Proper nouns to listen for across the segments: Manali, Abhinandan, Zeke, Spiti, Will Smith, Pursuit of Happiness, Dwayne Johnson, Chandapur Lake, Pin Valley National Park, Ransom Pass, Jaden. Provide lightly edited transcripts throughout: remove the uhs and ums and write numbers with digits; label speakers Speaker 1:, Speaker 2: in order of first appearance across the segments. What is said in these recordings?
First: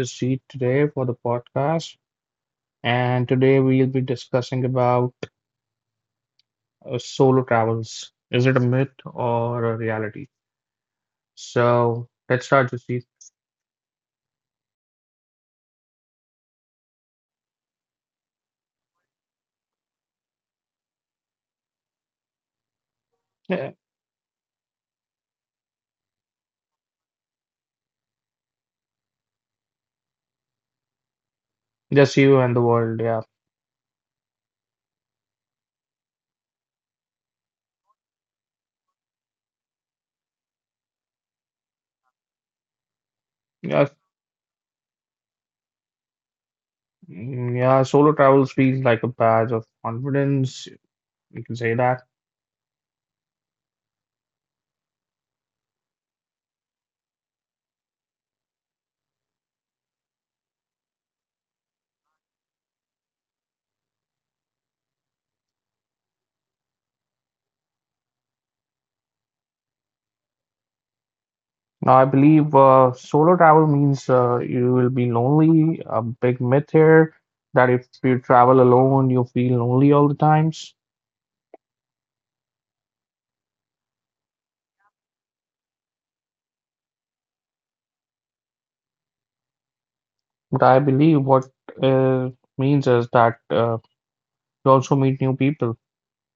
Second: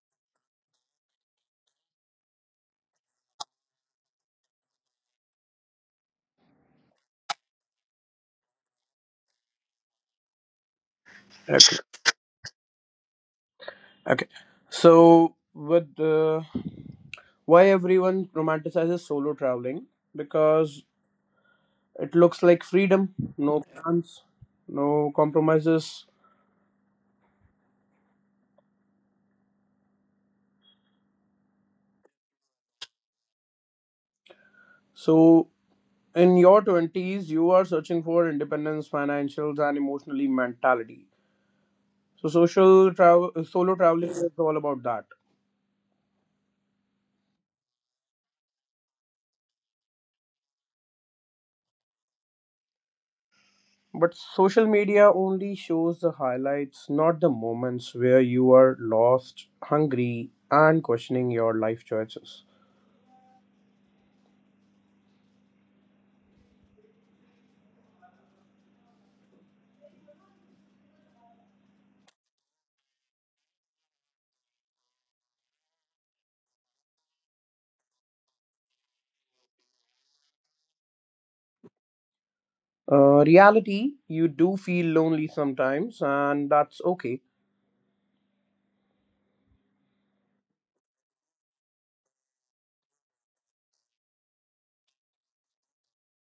Speaker 1: just seat today for the podcast. And today we'll be discussing about solo travels. Is it a myth or a reality?
Speaker 2: Okay.
Speaker 1: So let's start just seat.
Speaker 2: Okay. So, with why everyone romanticizes solo traveling? Because it looks like freedom, no
Speaker 1: Yeah,
Speaker 2: plans, no compromises.
Speaker 1: just you and the world. Yeah,
Speaker 2: So, in your 20s, you are searching for independence, financials, and emotionally mentality. So, solo
Speaker 1: yeah,
Speaker 2: traveling is all about that.
Speaker 1: mm, yeah. Solo travels feels like a badge of confidence. You can say that.
Speaker 2: But social media only shows the highlights, not the moments where you are lost, hungry, and questioning your life choices.
Speaker 1: Now, I believe solo travel means you will be lonely. A big myth here, that if you travel alone, you feel lonely all the times.
Speaker 2: Reality, you do feel lonely sometimes, and that's okay.
Speaker 1: But I believe what uh, means is that you also meet new people.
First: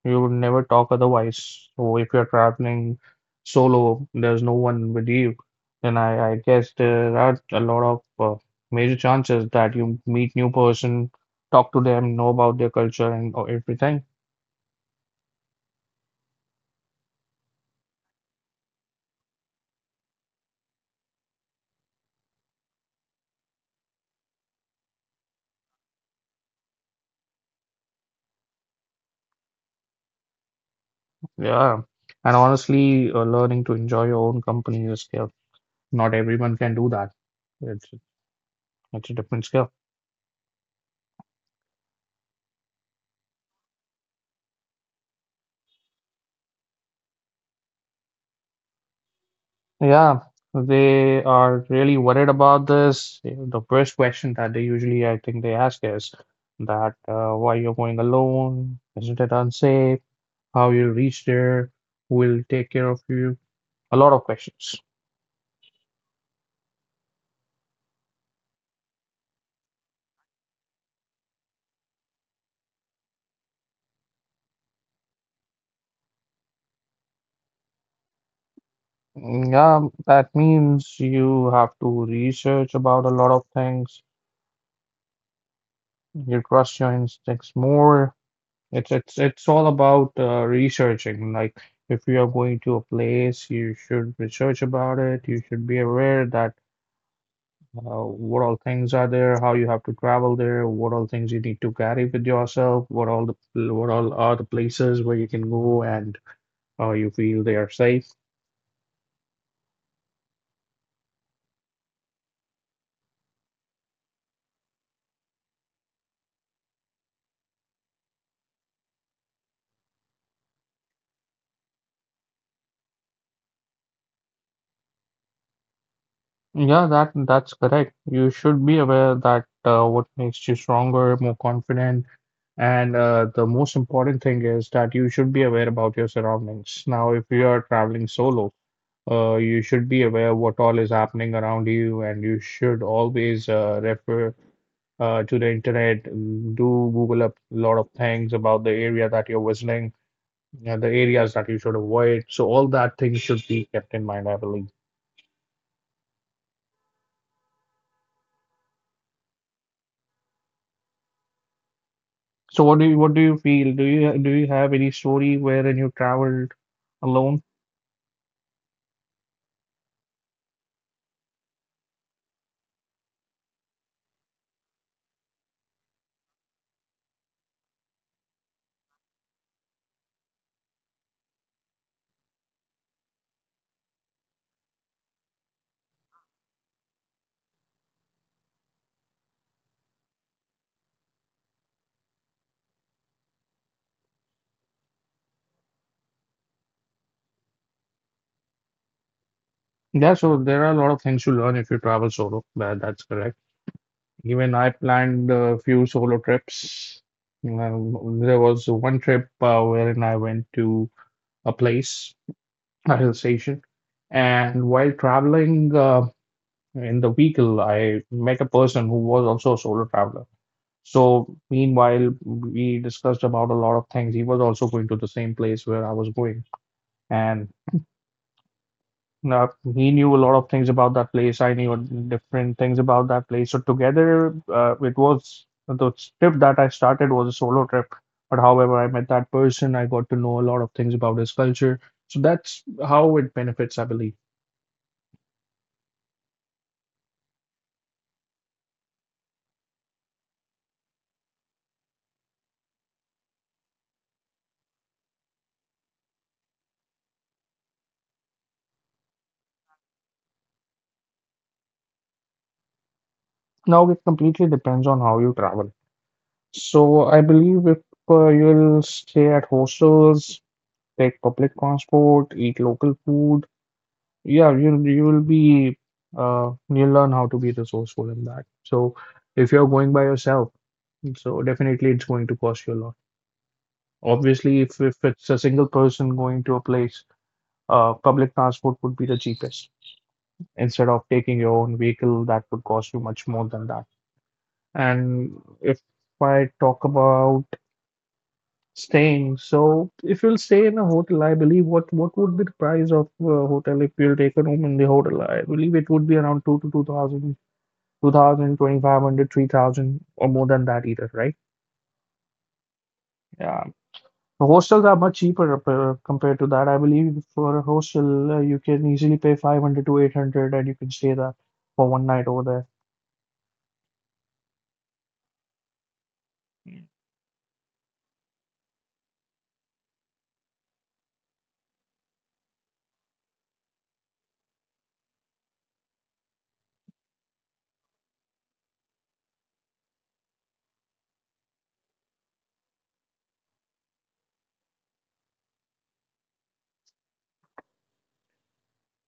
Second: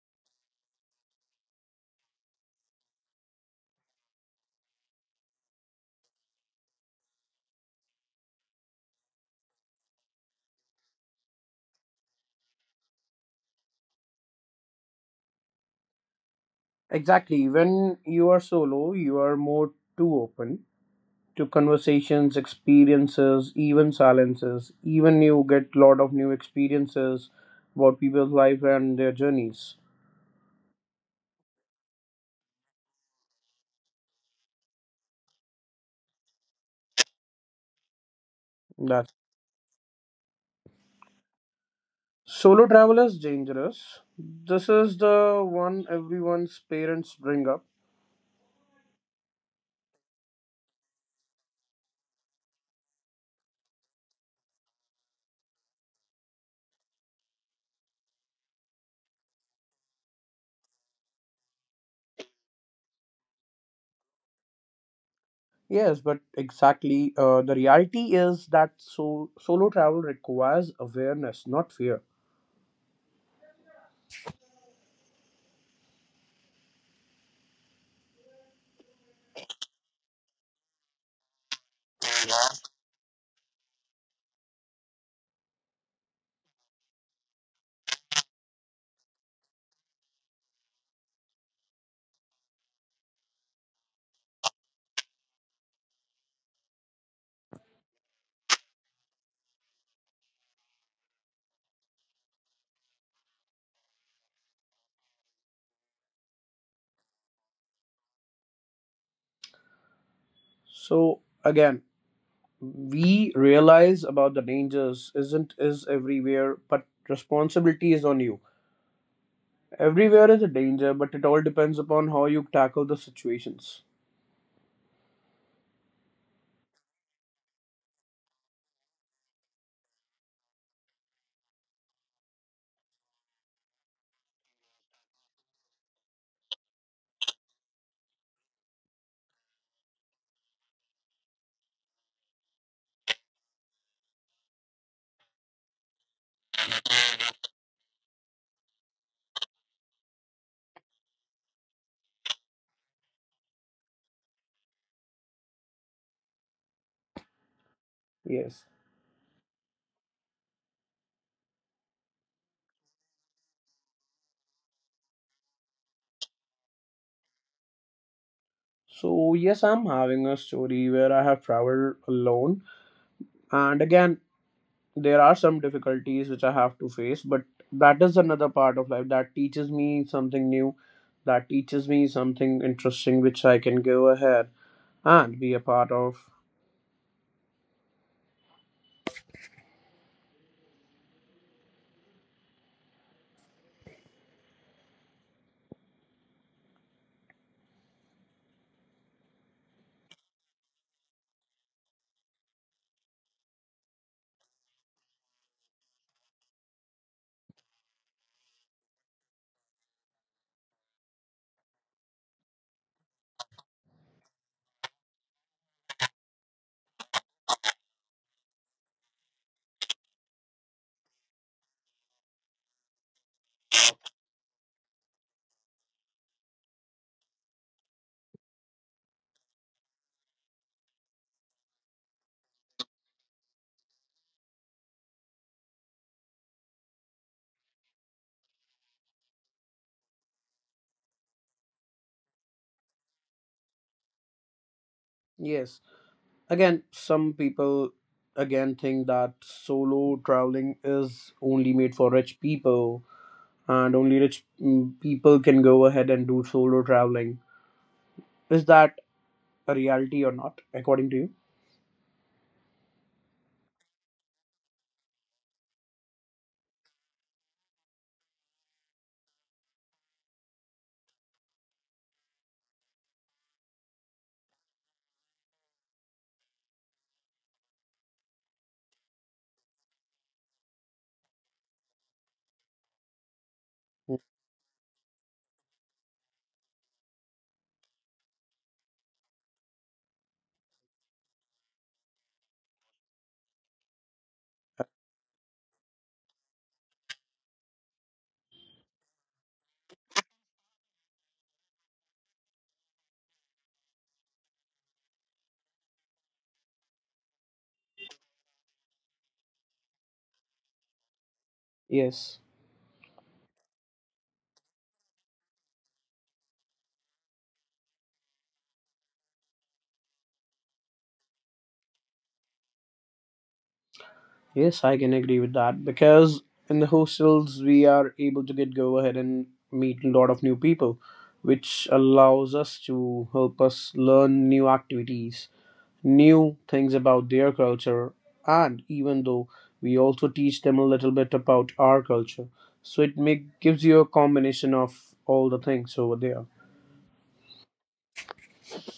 Speaker 1: You would never talk otherwise. So if you're traveling solo, there's no one with you, then I guess there are a lot of major chances that you meet new person, talk to them, know about their culture and everything.
Speaker 2: Exactly. When you are solo, you are more too open to conversations, experiences, even silences. Even you get a lot of new experiences about people's life and their journeys.
Speaker 1: Yeah. And honestly, learning to enjoy your own company is a skill. Not everyone can do that. It's it's a
Speaker 2: That's
Speaker 1: different skill.
Speaker 2: solo travel is dangerous. This is the one everyone's parents bring up.
Speaker 1: Yeah, they are really worried about this. The first question that they usually, I think, they ask is that why you're going alone? Isn't it unsafe? How you'll reach there? Who will take care of you? A lot of questions.
Speaker 2: Yes, but exactly. The reality is that so solo travel requires awareness, not fear.
Speaker 1: Mm, yeah, that means you have to research about a lot of things. You trust your instincts more. It's all about researching. Like if you are going to a place, you should research about it. You should be aware that what all things are there, how you have to travel there, what all things you need to carry with yourself, what all are the places where you can go and you feel they are safe.
Speaker 2: So again, we realize about the dangers isn't is everywhere, but responsibility is on you. Everywhere is a danger, but it all depends upon how you tackle the situations.
Speaker 1: Yeah, that's correct. You should be aware that what makes you stronger, more confident, and the most important thing is that you should be aware about your surroundings. Now, if you are traveling solo, you should be aware what all is happening around you, and you should always refer to the internet, mm, do Google up a lot of things about the area that you're visiting, and the areas that you should avoid. So all that things should be kept in mind, I believe.
Speaker 2: Yes.
Speaker 1: So what do you feel? Do you have any story wherein you traveled alone?
Speaker 2: So yes, I'm having a story where I have traveled alone, and again, there are some difficulties which I have to face, but that is another part of life that teaches me something new, that teaches me something interesting which I can go ahead and be a part of.
Speaker 1: Yeah, so there are a lot of things to learn if you travel solo. That's correct. Even I planned a few solo trips. There was one trip wherein I went to a place, a hill station, and while traveling in the vehicle, I met a person who was also a solo traveler. So meanwhile, we discussed about a lot of things. He was also going to the same place where I was going. And uh, he knew a lot of things about that place. I knew different things about that place. So together, it was the trip that I started was a solo trip. But however, I met that person. I got to know a lot of things about his culture. So that's how it benefits, I believe.
Speaker 2: Yes. Again, some people again think that solo traveling is only made for rich people and only rich people can go ahead and do solo traveling. Is that a reality or not, according to you?
Speaker 1: Now it completely depends on how you travel. So I believe if you'll stay at hostels, take public transport, eat local food. Yeah, you will be uh, you'll learn how to be resourceful in that. So if you're going by yourself, so definitely it's going to cost you a lot. Obviously, if it's a single person going to a place, uh, public transport would be the cheapest. Instead of taking your own vehicle, that would cost you much more than that. And if I talk about staying, so if you'll stay in a hotel, I believe what would be the price of a hotel if you'll take a room in the hotel? I believe it would be around two thousand, two thousand, 2,500, 3,000, or more than that either, right?
Speaker 2: Yes,
Speaker 1: Yeah. The hostels are much cheaper compared to that. I believe for a hostel, you can easily pay 500 to 800 and you can stay there for one night over
Speaker 2: yes, I can agree with that because
Speaker 1: there.
Speaker 2: in the hostels we are able to get go ahead and meet a lot of new people, which allows us to help us learn new activities, new things about their culture, and even though we also teach them a little bit about our culture, so it make gives you a combination of all the things over there.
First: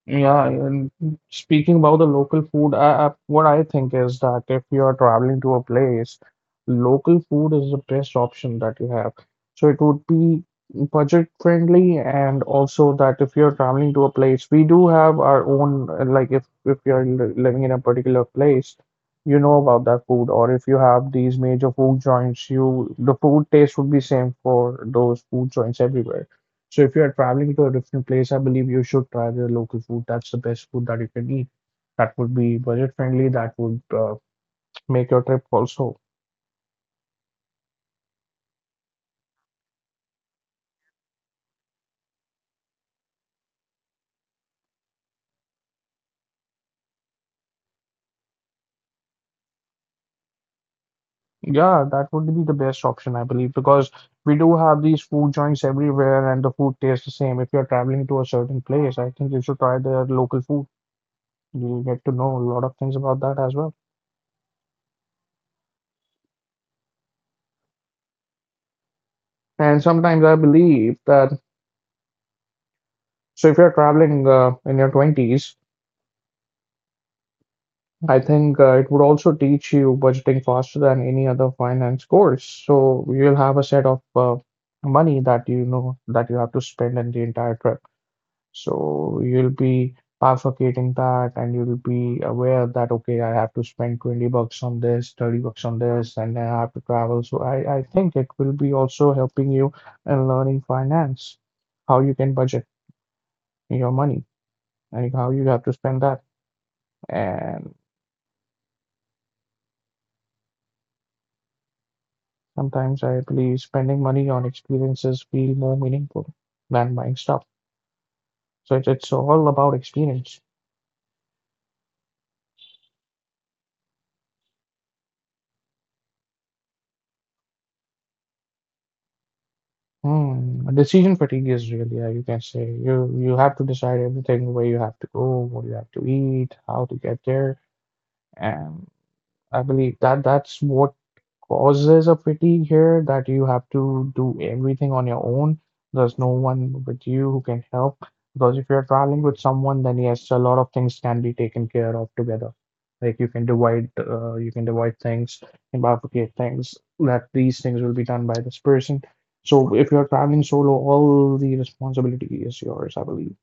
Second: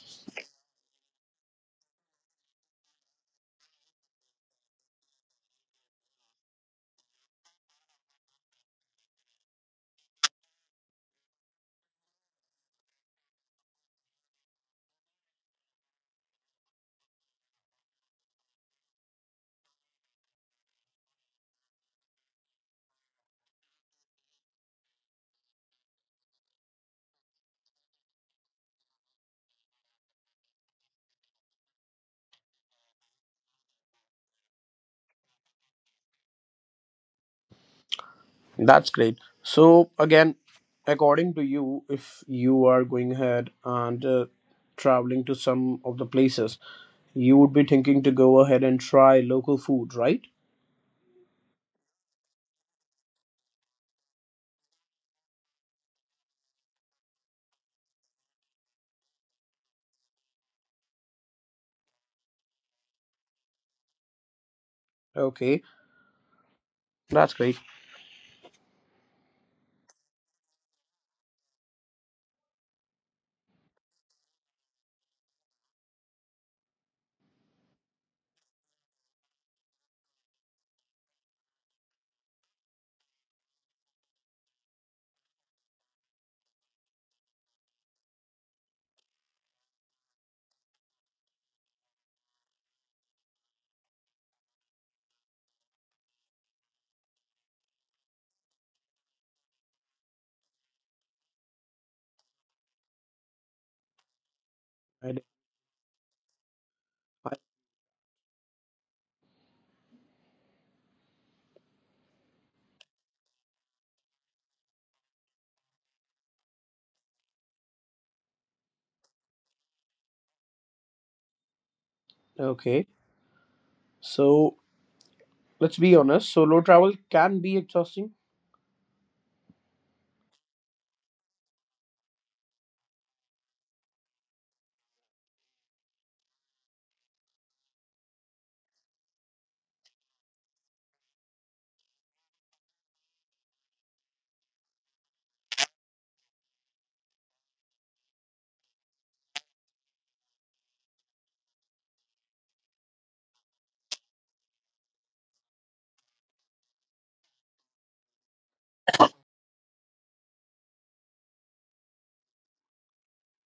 Speaker 1: Yeah, and speaking about the local food, what I think is that if you are traveling to a place, local food is the best option that you have. So it would be budget friendly, and also that if you're traveling to a place, we do have our own, like if you're living in a particular place, you know about that food, or if you have these major food joints, you the food taste would be same for those food joints everywhere. So if you are traveling to a different place, I believe you should try the local food. That's the best food that you can eat. That would be budget friendly. That would make your trip also.
Speaker 2: That's great. So again, according to you, if you are going ahead and traveling to some of the places, you would be thinking to go ahead and try local food, right?
Speaker 1: Yeah, that would be the best option, I believe, because we do have these food joints everywhere and the food tastes the same. If you're traveling to a certain place, I think you should try their local food. You'll get to know a lot of things about that as well.
Speaker 2: Okay, that's great.
Speaker 1: And sometimes I believe that, so if you're traveling in your 20s, I think it would also teach you budgeting faster than any other finance course. So you'll have a set of money that you know that you have to spend in the entire trip. So you'll be bifurcating that and you'll be aware that, okay, I have to spend 20 bucks on this, 30 bucks on this, and I have to travel. So I think it will be also helping you in learning finance, how you can budget your money
Speaker 2: I
Speaker 1: and
Speaker 2: d-
Speaker 1: how you have to spend that.
Speaker 2: I-
Speaker 1: And sometimes I believe spending money on experiences feel more meaningful than buying stuff. So it's all about experience.
Speaker 2: okay, so let's be honest, solo travel can be exhausting.
Speaker 1: Hmm. Decision fatigue is real, yeah, you can say. You have to decide everything, where you have to go, what you have to eat, how to get there. And I believe that that's what causes a fatigue here, that you have to do everything on your own. There's no one with you who can help. Because if you're traveling with someone, then yes, a lot of things can be taken care of together. Like you can divide things and bifurcate things, that these things will be done by this person. So if you're traveling solo, all the responsibility is yours, I believe.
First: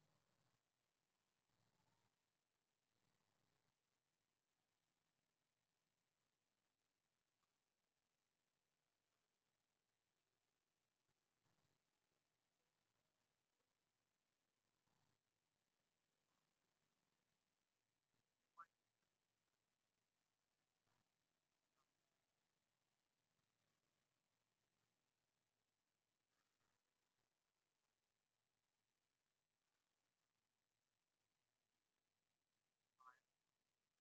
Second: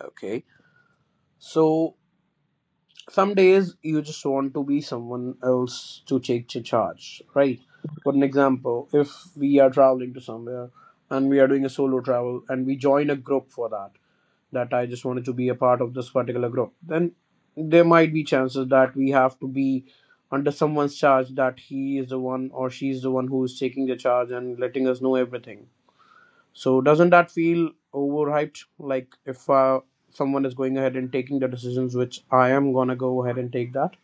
Speaker 2: Okay. So some days you just want to be someone else to take the charge, right? For an example, if we are traveling to somewhere and we are doing a solo travel and we join a group for that, that I just wanted to be a part of this particular group, then there might be chances that we have to be under someone's charge, that he is the one or she is the one who is taking the charge and letting us know everything. So doesn't that feel overhyped? Like if someone is going ahead and taking the decisions, which I am gonna go ahead and take that.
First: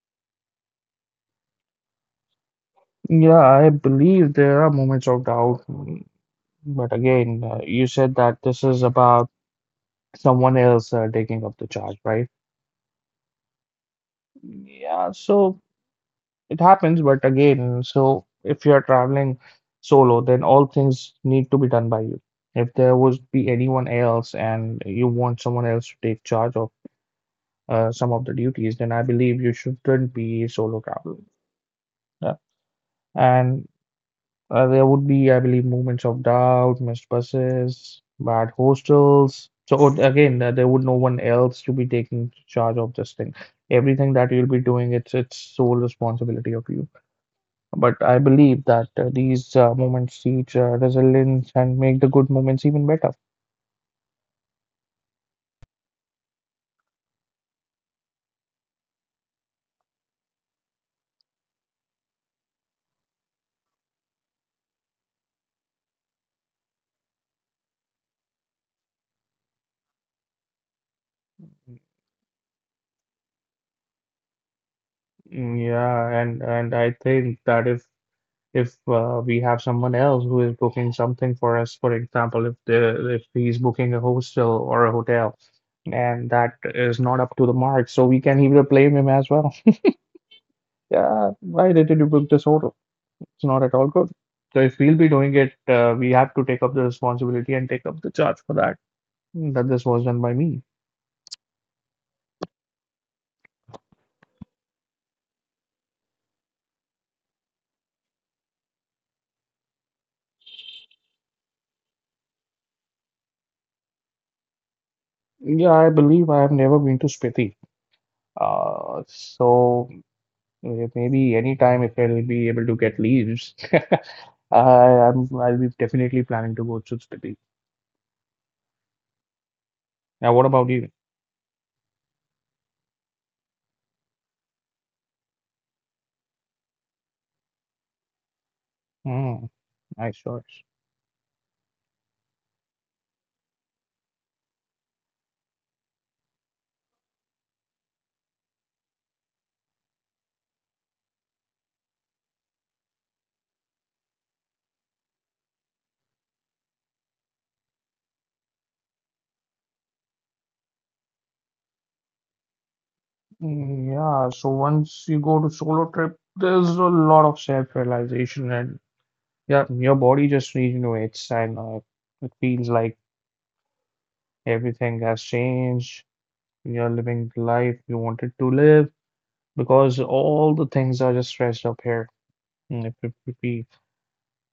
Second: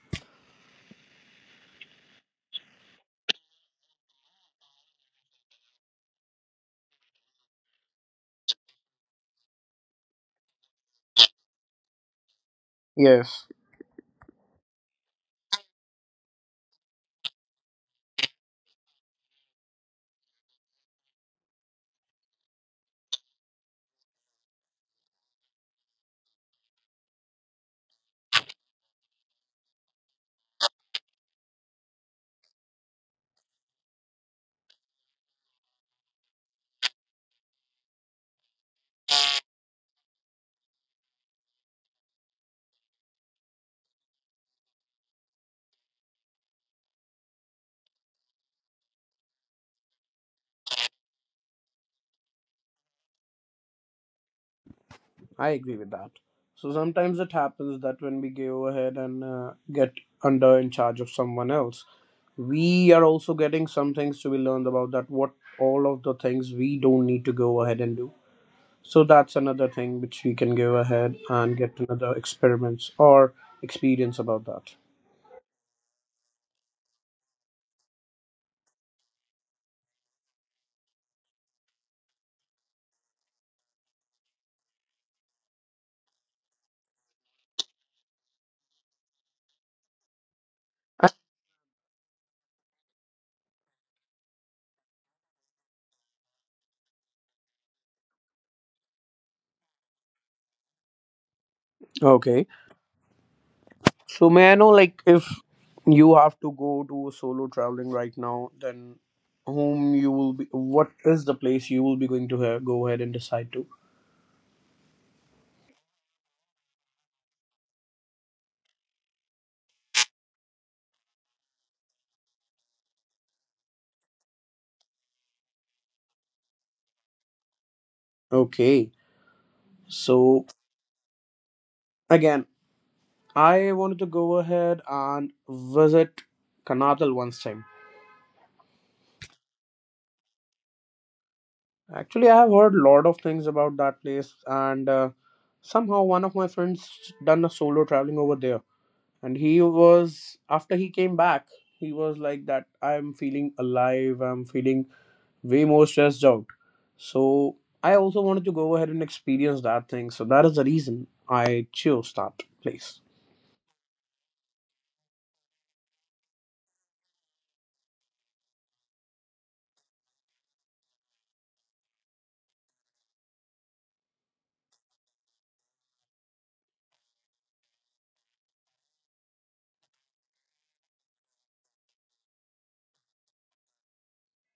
Speaker 1: Yeah, I believe there are moments of doubt. But again, you said that this is about someone else taking up the charge, right?
Speaker 2: Yes,
Speaker 1: Yeah, so it happens, but again, so if you're traveling solo, then all things need to be done by you. If there would be anyone else and you want someone else to take charge of some of the duties, then I believe you shouldn't be solo traveling. Yeah. And there would be, I believe, moments of doubt, missed buses, bad hostels. So again, there would no one else to be taking charge of this thing. Everything that you'll be doing, it's its sole responsibility of you. But I believe that these moments teach resilience and make the good moments even better.
Speaker 2: I agree with that. So sometimes it happens that when we go ahead and get under in charge of someone else, we are also getting some things to be learned about that, what all of the things we don't need to go ahead and do. So that's another thing which we can go ahead and get another experiments or experience about
Speaker 1: Yeah, and I think that if we have someone else who is booking something for us, for example, if he's booking a hostel or a hotel and that is not up to the mark, so we can either blame him as well.
Speaker 2: that.
Speaker 1: Yeah, why did you book this hotel? It's not at all good. So if we'll be doing it, we have to take up the responsibility and take up the charge for that, that this was done by me.
Speaker 2: Okay. So may I know, like, if you have to go to solo traveling right now, then whom you will be? What is the place you will be going to go ahead and decide to?
Speaker 1: Yeah, I believe I have never been to Spiti. Uh, so Maybe anytime if I'll be able to get leaves, I'll be definitely planning to go to Spiti.
Speaker 2: Okay.
Speaker 1: Now,
Speaker 2: So
Speaker 1: what about you?
Speaker 2: again, I wanted to go ahead and visit Karnataka once time.
Speaker 1: Mm, nice choice.
Speaker 2: Actually, I have heard a lot of things about that place, and somehow one of my friends done a solo traveling over there. And he was after he came back, he was like that, I'm feeling alive. I'm feeling way more stressed out. So I also wanted to go ahead and experience that thing. So that is the reason I chose that place.
Speaker 1: Mm, yeah, so once you go to solo trip, there's a lot of self-realization and yeah, your body just regenerates and it feels like everything has changed. You're living the life you wanted to live because all the things are just stressed up here. Mm, if we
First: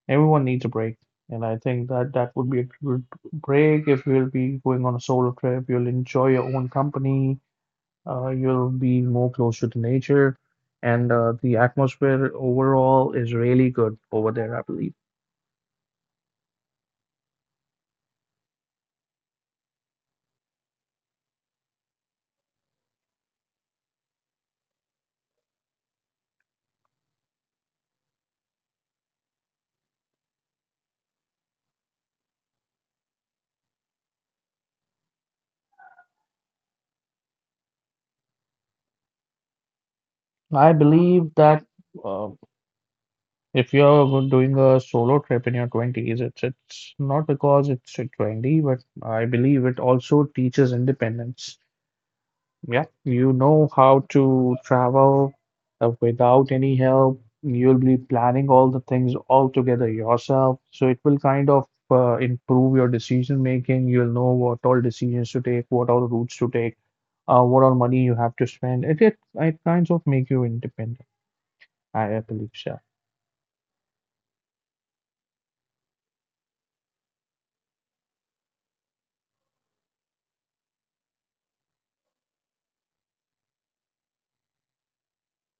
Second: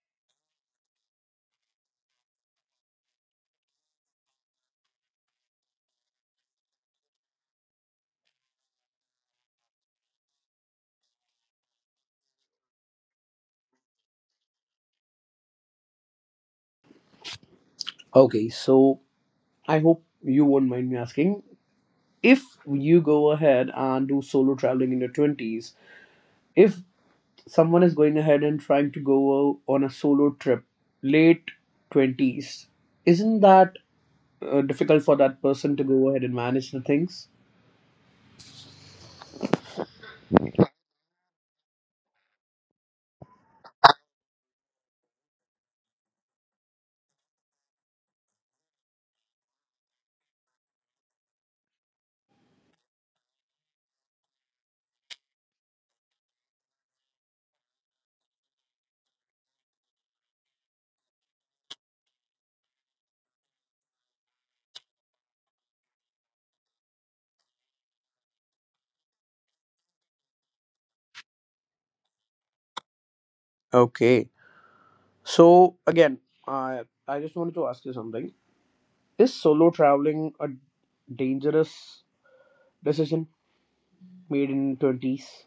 Speaker 1: Everyone needs a break, and I think that that would be a good break if you'll be going on a solo trip. You'll enjoy your own company. You'll be more closer to nature, and the atmosphere overall is really good over there, I believe.
Speaker 2: Okay, so I hope you won't mind me asking, if you go ahead and do solo traveling in your 20s, if someone is going ahead and trying to go on a solo trip late 20s, isn't that difficult for that person to go ahead and manage the things?
Speaker 1: I believe that uh, if you're doing a solo trip in your 20s, it's not because it's a trendy, but I believe it also teaches independence. Yeah, you know how to travel without any help. You'll be planning all the things all together yourself. So it will kind of improve your decision making. You'll know what all decisions to take, what all routes to take, what all money you have to spend. It kinds of make you independent, I believe so.
Speaker 2: Okay, so again, I just wanted to ask you something. Is solo traveling a dangerous decision made in 20s?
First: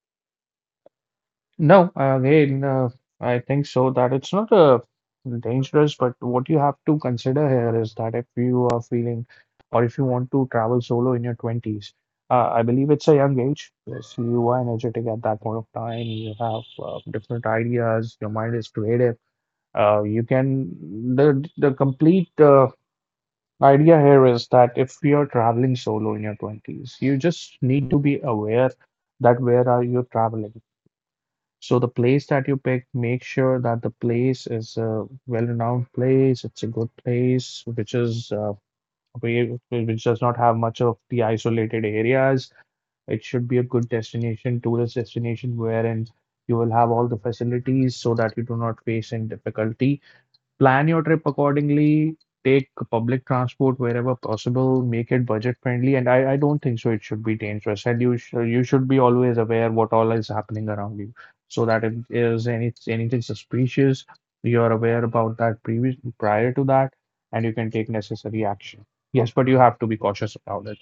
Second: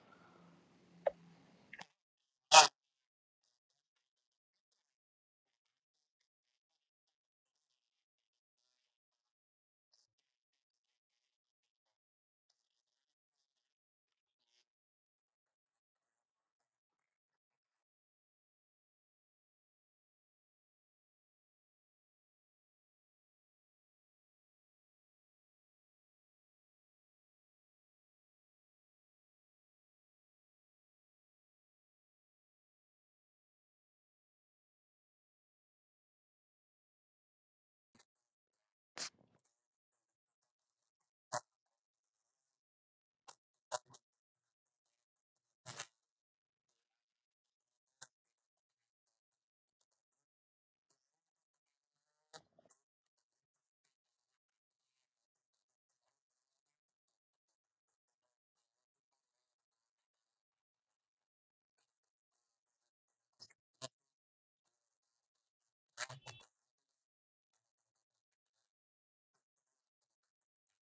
Speaker 1: No, again, I think so that it's not dangerous, but what you have to consider here is that if you are feeling or if you want to travel solo in your 20s, I believe it's a young age. Yes, you are energetic at that point of time. You have different ideas. Your mind is creative. You can, the complete idea here is that if you're traveling solo in your 20s, you just need to be aware that where are you traveling, so the place that you pick, make sure that the place is a well-renowned place. It's a good place, which is where which does not have much of the isolated areas. It should be a good destination, tourist destination, wherein you will have all the facilities so that you do not face any difficulty. Plan your trip accordingly, take public transport wherever possible, make it budget friendly, and I don't think so it should be dangerous. And you should be always aware what all is happening around you, so that if there's any anything suspicious, you're aware about that previous prior to that, and you can take necessary action. Yes, but you have to be cautious about it.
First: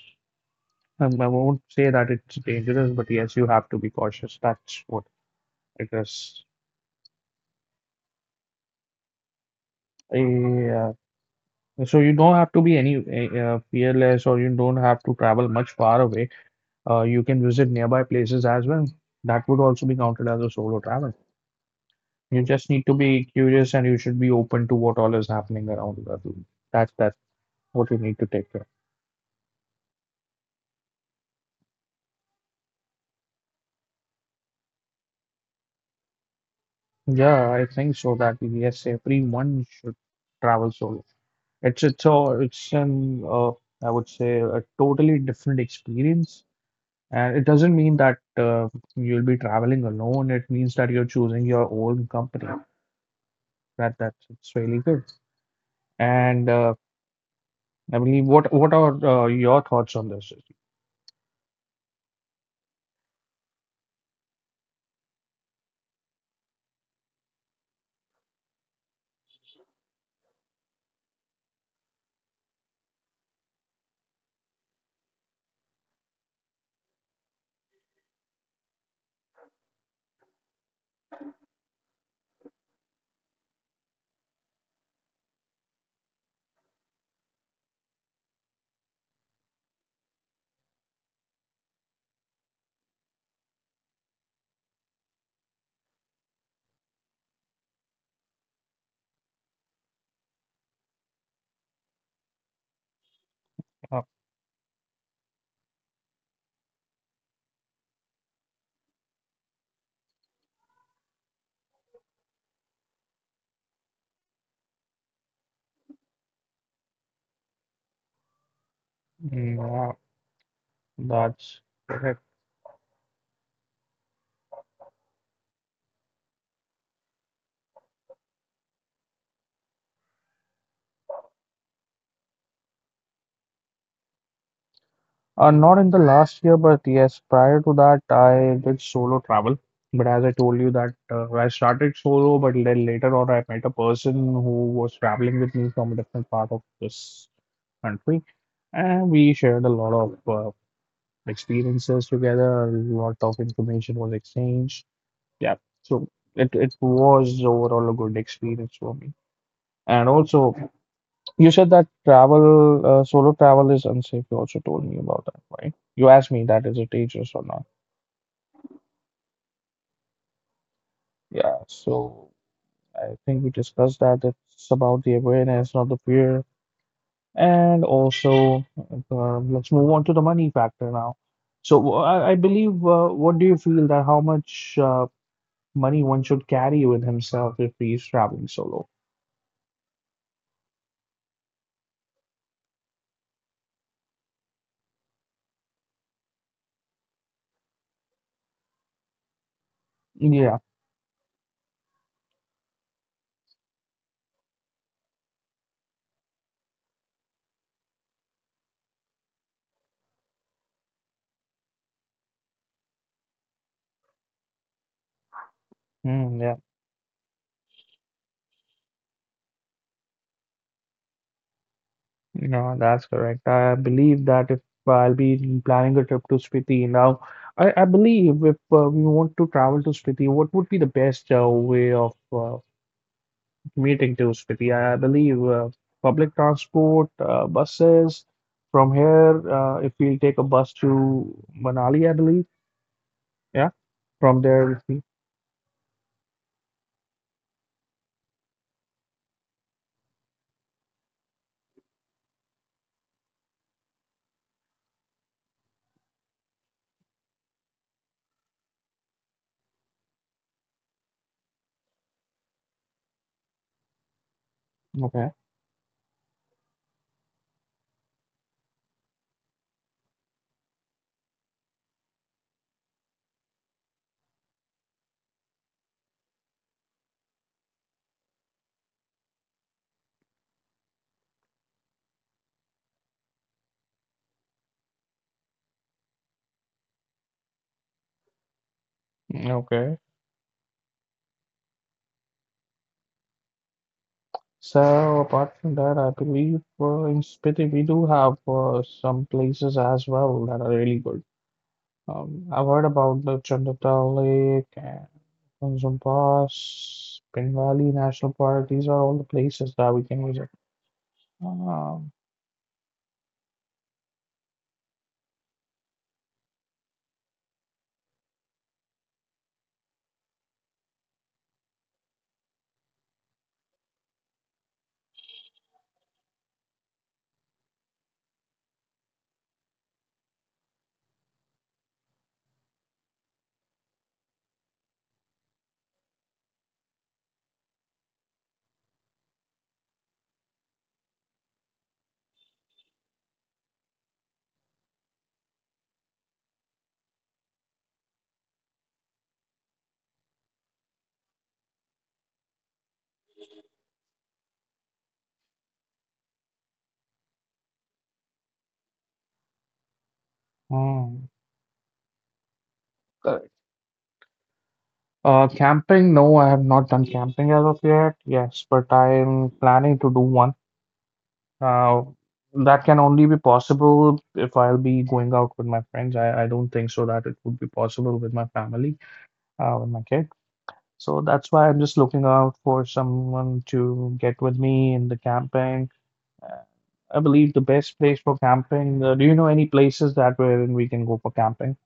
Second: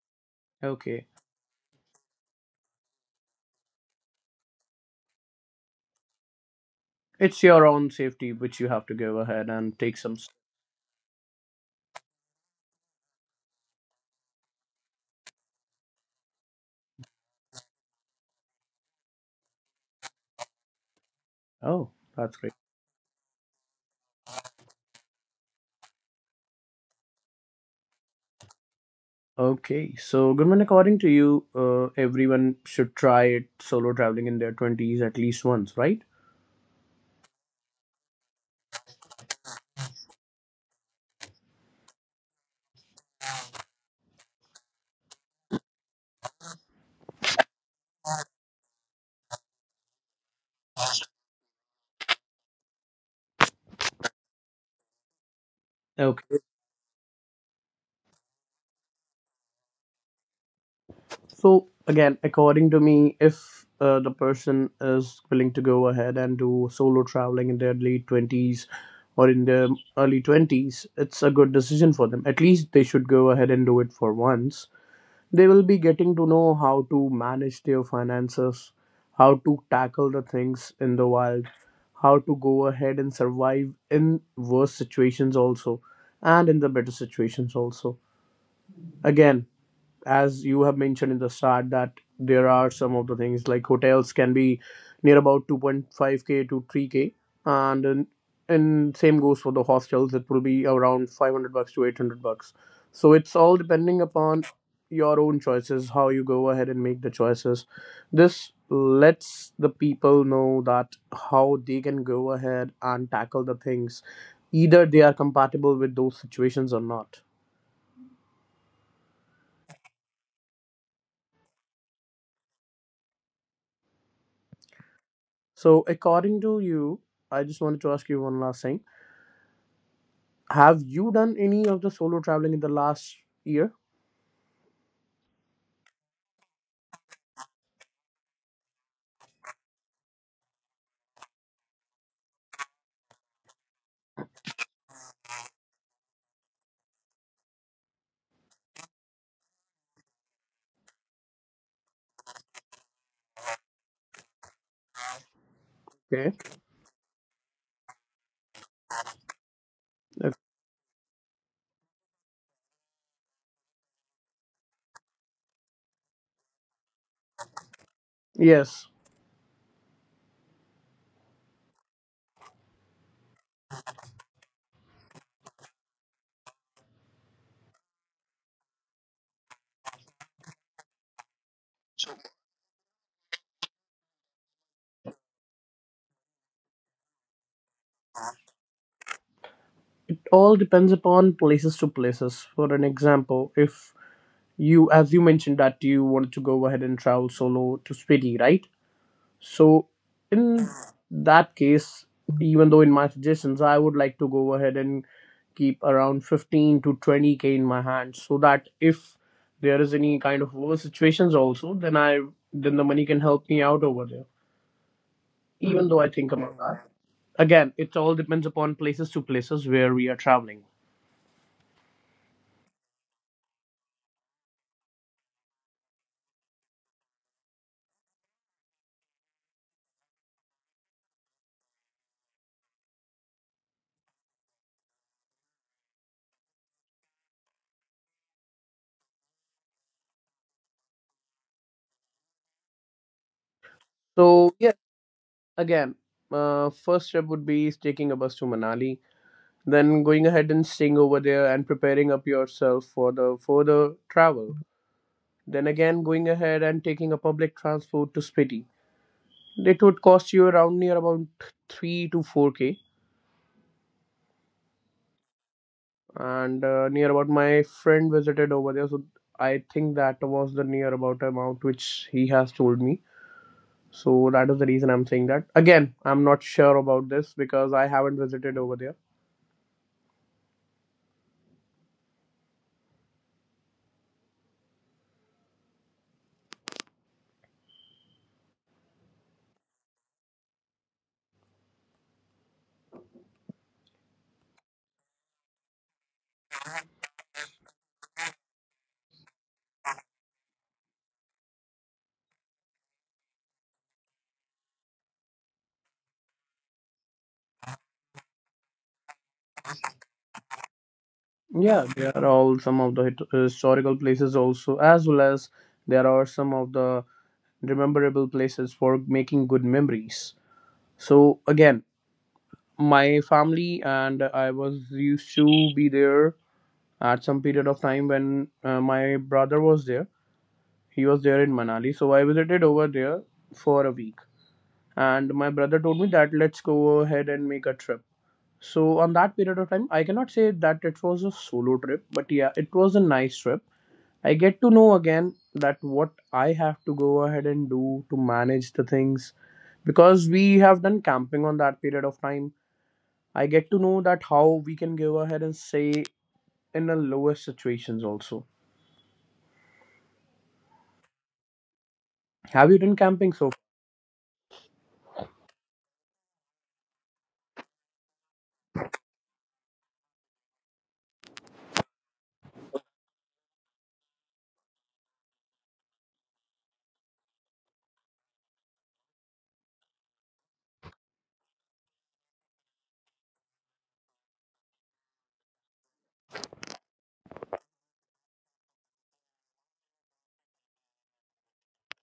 Speaker 2: Okay.
Speaker 1: I won't say that it's dangerous, but yes, you have to be cautious. That's what it is.
Speaker 2: It's your own safety which you have to go ahead and take some.
Speaker 1: Yeah. So you don't have to be any fearless, or you don't have to travel much far away. You can visit nearby places as well. That would also be counted as a solo travel.
Speaker 2: Oh, that's
Speaker 1: You
Speaker 2: great.
Speaker 1: just need to be curious, and you should be open to what all is happening around the world. That's what you need to take care.
Speaker 2: Okay. So, Goodman, according to you, everyone should try it solo traveling in their 20s at least once, right?
Speaker 1: Yeah, I think so that yes, everyone should travel solo. It's a, it's an I would say a totally different experience. And it doesn't mean that you'll be traveling alone. It means that you're choosing your own company. That's it's really good.
Speaker 2: Okay.
Speaker 1: And I believe what are your thoughts on this?
Speaker 2: So again, according to me, if the person is willing to go ahead and do solo traveling in their late 20s or in their early 20s, it's a good decision for them. At least they should go ahead and do it for once. They will be getting to know how to manage their finances, how to tackle the things in the wild, how to go ahead and survive in worse situations also, and in the better situations also. Again, as you have mentioned in the start, that there are some of the things like hotels can be near about 2.5k to 3k, and in, and same goes for the hostels, it will be around 500 bucks to 800 bucks, so it's all depending
Speaker 1: Uh,
Speaker 2: upon your own choices, how you go ahead and make the choices. This lets the people know that how they can go ahead and tackle the things, either they are compatible with those situations or not.
Speaker 1: yeah, that's correct.
Speaker 2: So, according to you, I just wanted to ask you one last thing. Have you done any of the solo traveling in the last year?
Speaker 1: Not in the last year, but yes, prior to that, I did solo travel. But as I told you that I started solo, but then later on, I met a person who was traveling with me from a different part of this country, and we shared a lot of experiences together. A lot of information was exchanged. Yeah,
Speaker 2: Okay.
Speaker 1: so it was overall a good experience for me.
Speaker 2: Uh,
Speaker 1: And also, you said that travel, solo travel is unsafe. You also told me about that, right? You asked me that is it dangerous or not?
Speaker 2: Yes.
Speaker 1: Yeah, so I think we discussed that. It's about the awareness, not the fear. And also, let's move on to the money factor now. So I believe, what do you feel that how much money one should carry with himself if he is traveling solo.
Speaker 2: All depends upon places to places. For an example, if you, as you mentioned, that you wanted to go ahead and travel solo to Spiti, right? So, in
Speaker 1: Yeah,
Speaker 2: that case, even though in my suggestions, I would like to go ahead and keep around 15 to 20k in my hand, so that if there is any kind of over situations also, then I then the money can help me out over there. Even though I think
Speaker 1: mm,
Speaker 2: about
Speaker 1: yeah,
Speaker 2: that. Again, it all depends upon places to places where we are traveling.
Speaker 1: no, that's correct. I believe that if I'll be planning a trip to Spiti now, I believe if we want to travel to Spiti, what would be the best way of meeting to Spiti? I believe public transport, buses from here. If we'll take a bus to Manali, I believe. Yeah, from
Speaker 2: So, yes,
Speaker 1: there.
Speaker 2: again, first step would be taking a bus to Manali. Then going ahead and staying over there and preparing up yourself for the further travel. Then again going ahead and taking a public transport to Spiti. It would cost you around near about 3 to 4k.
Speaker 1: Okay.
Speaker 2: And near about my friend visited over there, so I think that was the near about amount which he has told me. So that is the reason I'm saying that. Again, I'm not sure about this because I haven't visited over there.
Speaker 1: Hmm, okay. So apart from that, I believe in Spiti we do have some places as well that are really good. I've heard about the Chandapur Lake and Ransom Pass, Pin Valley National Park. These are all the places that we can visit.
Speaker 2: Yeah, there
Speaker 1: Um,
Speaker 2: are all some of the historical places also, as well as there are some of the rememberable places for making good memories. So again, my family and I was used to be there at some period of time when my brother was there. He was there in Manali, so I visited over there for a week. And my brother told me that let's go ahead and make a trip. So on that period of time, I cannot say that it was a solo trip, but yeah, it was a nice trip. I get to know again that what I have to go ahead and do to manage the things, because we have done camping on that period of time. I get to know that how we can go ahead and say in the lowest situations also.
Speaker 1: hmm.
Speaker 2: Have you done camping so
Speaker 1: Correct.
Speaker 2: far?
Speaker 1: Camping? No, I have not done camping as of yet. Yes, but I am planning to do one. Uh, that can only be possible if I'll be going out with my friends. I don't think so that it would be possible with my family, with my kid. So that's why I'm just looking out for someone to get with me in the camping. Uh, I believe the best place for camping. Do you know any places that wherein we can go for camping?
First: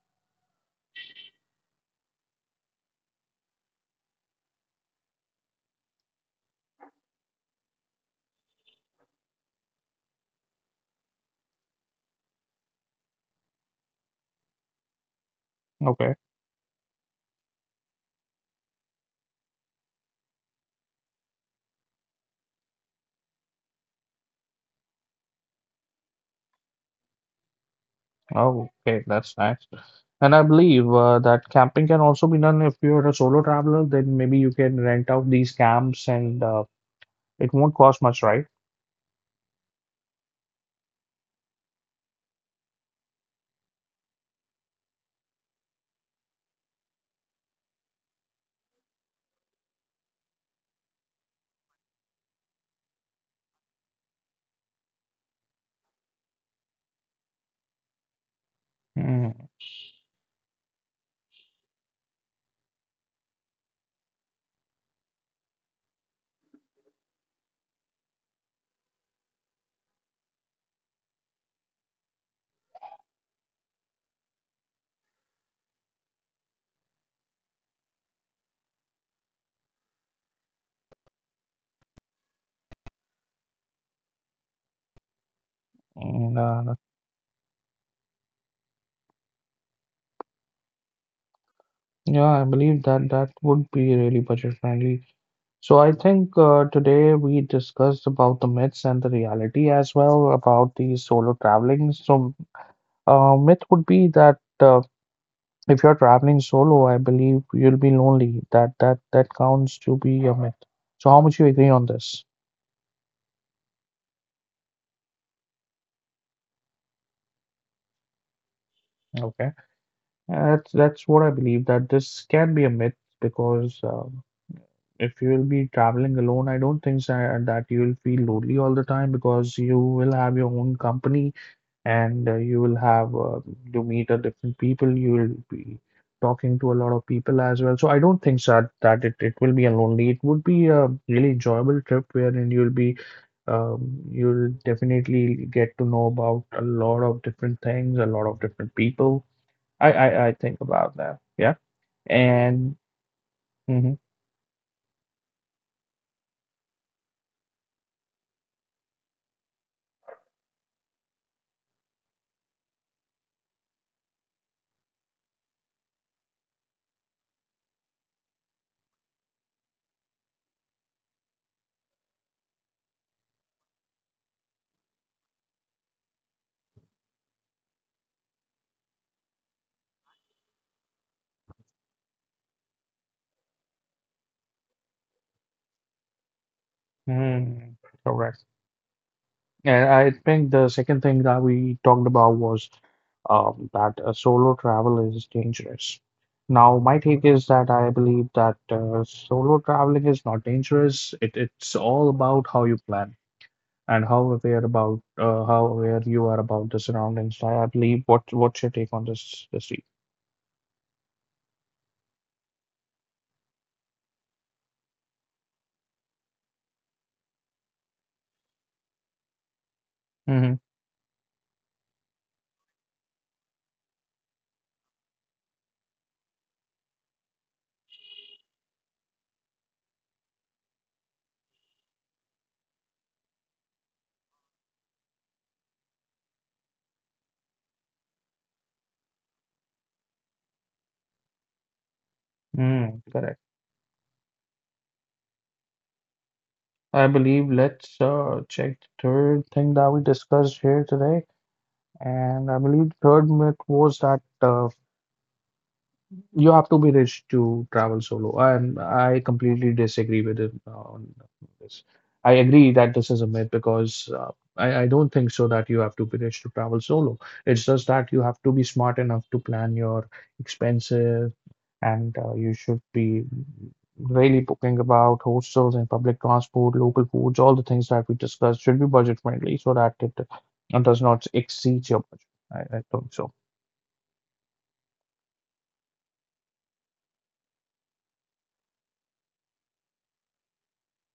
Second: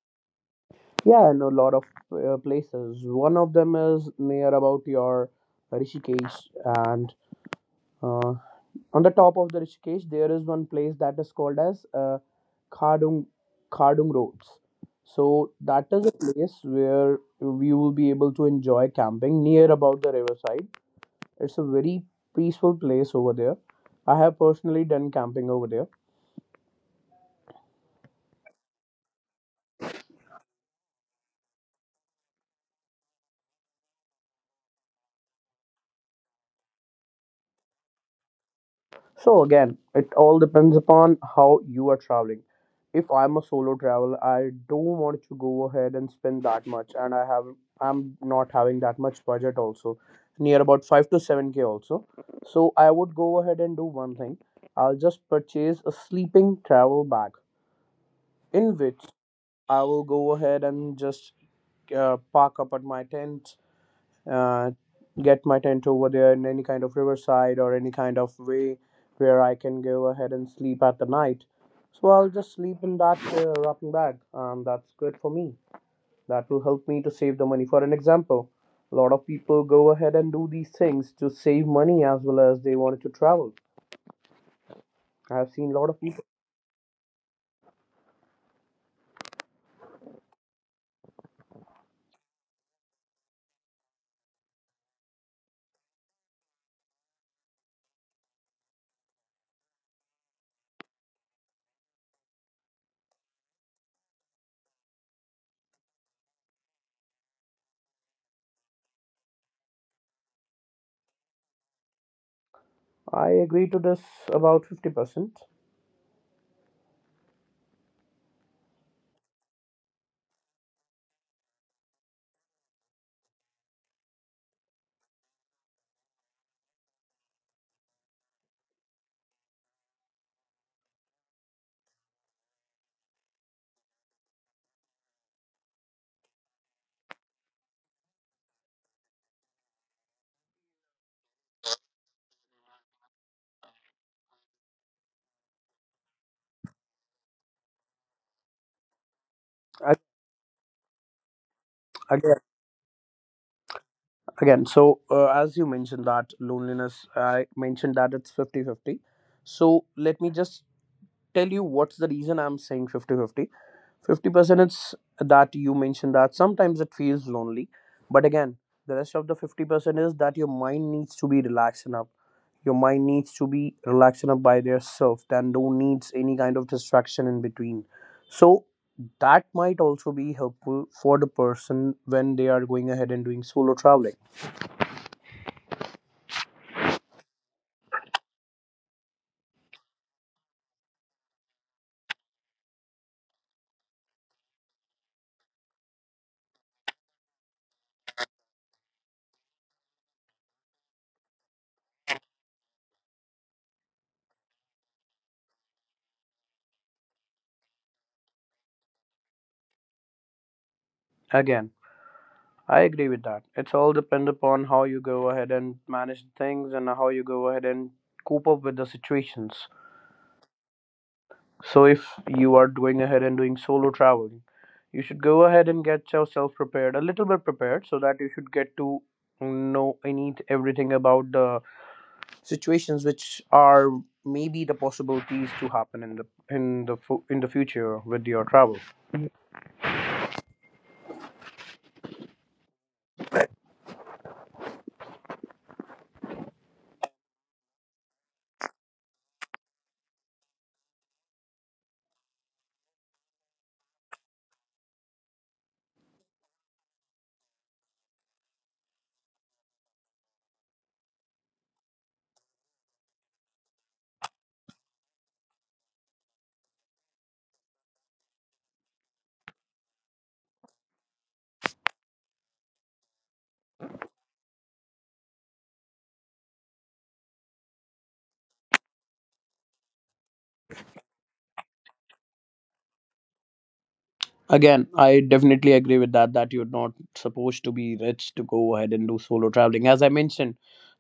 Speaker 2: Yeah, I know a lot of places. One of them is near about your Rishikesh, and uh, on the top of the Rishikesh, there is one place that is called as Khadung Khadung Roads. So that is a
Speaker 1: Okay.
Speaker 2: place where we will be able to enjoy camping near about the riverside. It's a very peaceful place over there. I have personally done camping over there.
Speaker 1: Oh, okay, that's nice. And I believe that camping can also be done if you're a solo traveler, then maybe you can rent out these camps and it won't cost much, right?
Speaker 2: So again, it all depends upon how you are traveling. If I'm a solo traveler, I don't want to go ahead and spend that much, and I'm not having that much budget also, near about 5 to 7k also. So I would go ahead and do one thing. I'll just purchase a sleeping travel bag in which
Speaker 1: Mm,
Speaker 2: I will go ahead and just park up at my tent, uh, get my tent over there in any kind of riverside or any kind of way where I can go ahead and sleep at the night. So I'll just sleep in that wrapping bag, and that's good for me. That will help me to save the money. For an example, a lot of people go ahead and do these things to save money as well as they wanted to travel. I have seen a lot of people.
Speaker 1: and, yeah, I believe that that would be really budget friendly. So I think today we discussed about the myths and the reality as well about the solo traveling. So myth would be that if you're traveling solo, I believe you'll be lonely. That counts to be a myth. So how much you agree on this?
Speaker 2: I agree to this about 50%.
Speaker 1: Okay. That's what I believe that this can be a myth because if you will be traveling alone, I don't think that you will feel lonely all the time because you will have your own company and you will have you meet a different people. You will be talking to a lot of people as well. So I don't think that it will be a lonely. It would be a really enjoyable trip wherein you'll be you'll definitely get to know about a lot of different things, a lot of different people. I
Speaker 2: I,
Speaker 1: I, I think about that. Yeah.
Speaker 2: again,
Speaker 1: And mm-hmm,
Speaker 2: again, as you mentioned that loneliness, I mentioned that it's 50 50. So let me just tell you what's the reason I'm saying 50-50. Fifty 50% is that you mentioned that sometimes it feels lonely, but again, the rest of the 50% is that your mind needs to be relaxed enough, your mind needs to be relaxed enough by their self and don't needs any kind of distraction in between, so that might also be helpful for the person when they are going ahead and doing solo traveling.
Speaker 1: mm, correct. And I think the second thing that we talked about was that solo travel is dangerous. Now, my take is that I believe that solo traveling is not dangerous. It's all about how you plan and how aware about how aware you are about the surroundings. I believe what's your take on this, this.
Speaker 2: Again, I agree with that. It's all depend upon how you go ahead and manage things and how you go ahead and cope up with the situations.
Speaker 1: Mm-hmm.
Speaker 2: So if you are going ahead and doing solo traveling, you should go ahead and get yourself prepared, a little bit prepared, so that you should get to know any everything about the situations which are maybe the possibilities to happen in the future with your travel.
Speaker 1: Mm, correct. I believe let's check the third thing that we discussed here today. And I believe the third myth was that you have to be rich to travel solo. And I completely disagree with it on this. I agree that this is a myth because I don't think so that you have to be rich to travel solo. It's just that you have to be smart enough to plan your expenses and you should be really booking about hostels and public transport, local foods, all the things that we discussed should be budget friendly so that it does not exceed your budget. I think so.
Speaker 2: Again, I definitely agree with that, that you're not supposed to be rich to go ahead and do solo traveling. As I mentioned,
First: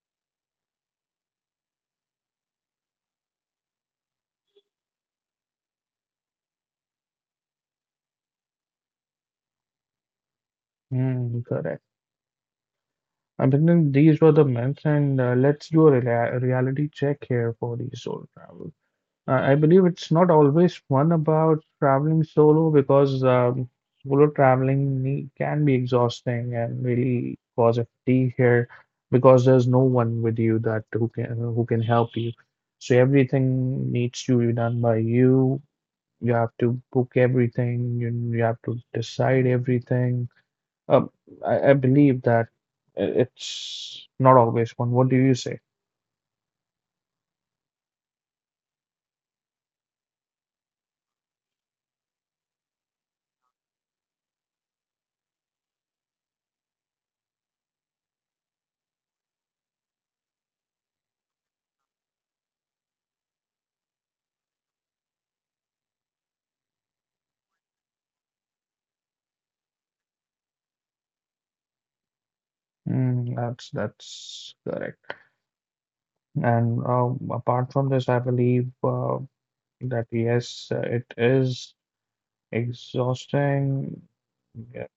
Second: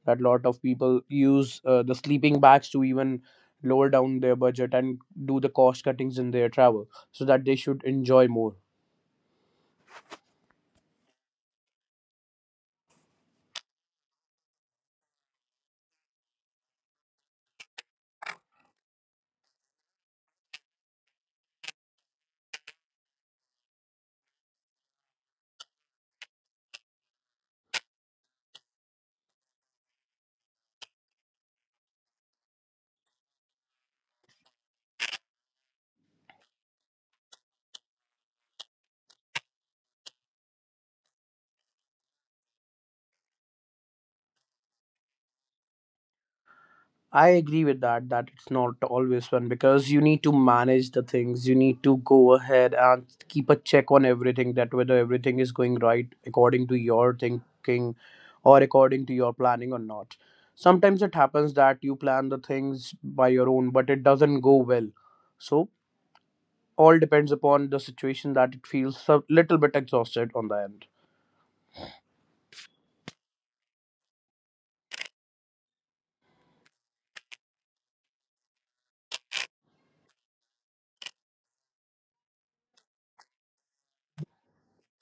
Speaker 2: that lot of people use the sleeping bags to even lower down their budget and do the cost cuttings in their travel so that they should enjoy more.
Speaker 1: Mm, correct. Abhinandan, these were the myths, and let's do a reality check here for the solo travel. I believe it's not always fun about traveling solo because can be exhausting and really cause a fatigue here because there's no one with you that who can help you. So everything needs to be done by you. You have to book everything. You have to decide everything. Um, I believe that it's not always one. What do you say?
Speaker 2: I agree with that, that it's not always fun because you need to manage the things. You need to go ahead and keep a check on everything that whether everything is going right according to your thinking or according to your planning or not. Sometimes it happens that you plan the things by your own, but it doesn't go well. So all depends upon the situation, that it feels a little bit exhausted on the end.
Speaker 1: Mm, that's correct. And apart from this, I believe that yes, it is exhausting. Yeah.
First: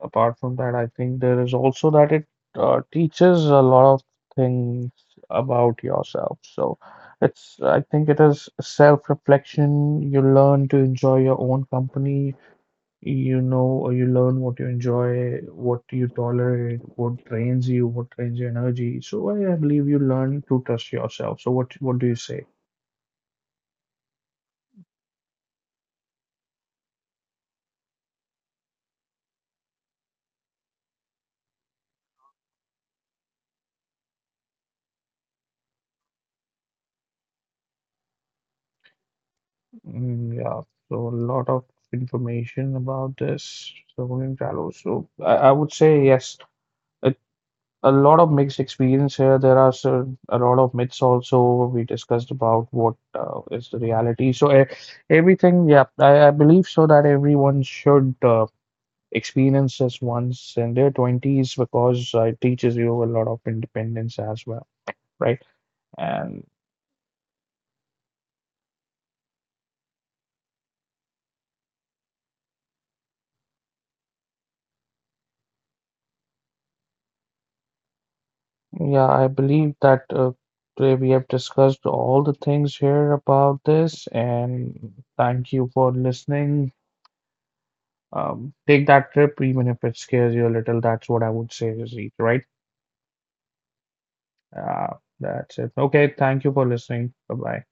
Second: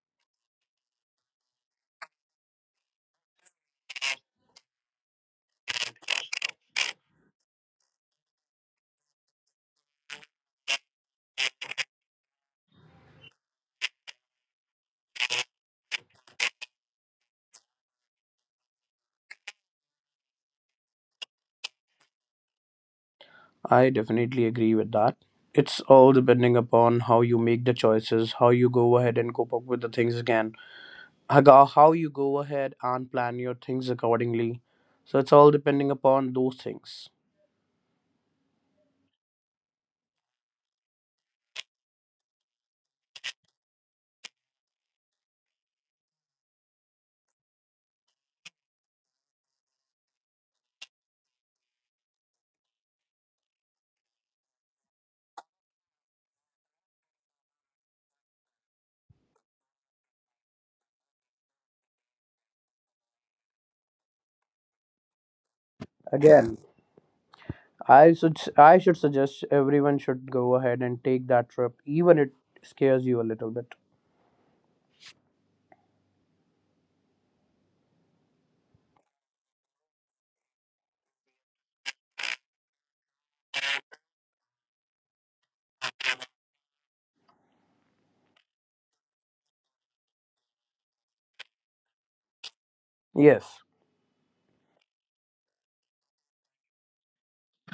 Speaker 1: Apart from that, I think there is also that it teaches a lot of things about yourself. So I think it is self-reflection. You learn to enjoy your own company. You know, or you learn what you enjoy, what you tolerate, what drains you, what drains your energy. So I believe you learn to trust yourself. So what do you say?
Speaker 2: I definitely agree with that. It's all depending upon how you make the choices, how you go ahead and cope up with the things again, how you go ahead and plan your things accordingly. So it's all depending upon those things.
Speaker 1: Mm, yeah. So a lot of information about this. So going travel. So I would say yes. A, a lot of mixed experience here. There are certain, a lot of myths also. We discussed about what is the reality. Everything. Yeah, I believe so that everyone should. Experiences once in their 20s because it teaches you a lot of independence as well, right? And
Speaker 2: Again, I should suggest everyone should go ahead and take that trip, even it scares you a little bit.
Speaker 1: yeah, I believe that today we have discussed all the things here about this, and thank you for listening. Take that trip, even if it scares you a little. That's what I would say, Zeke, right?
Speaker 2: Yes.
Speaker 1: That's it. Okay, thank you for listening. Bye bye.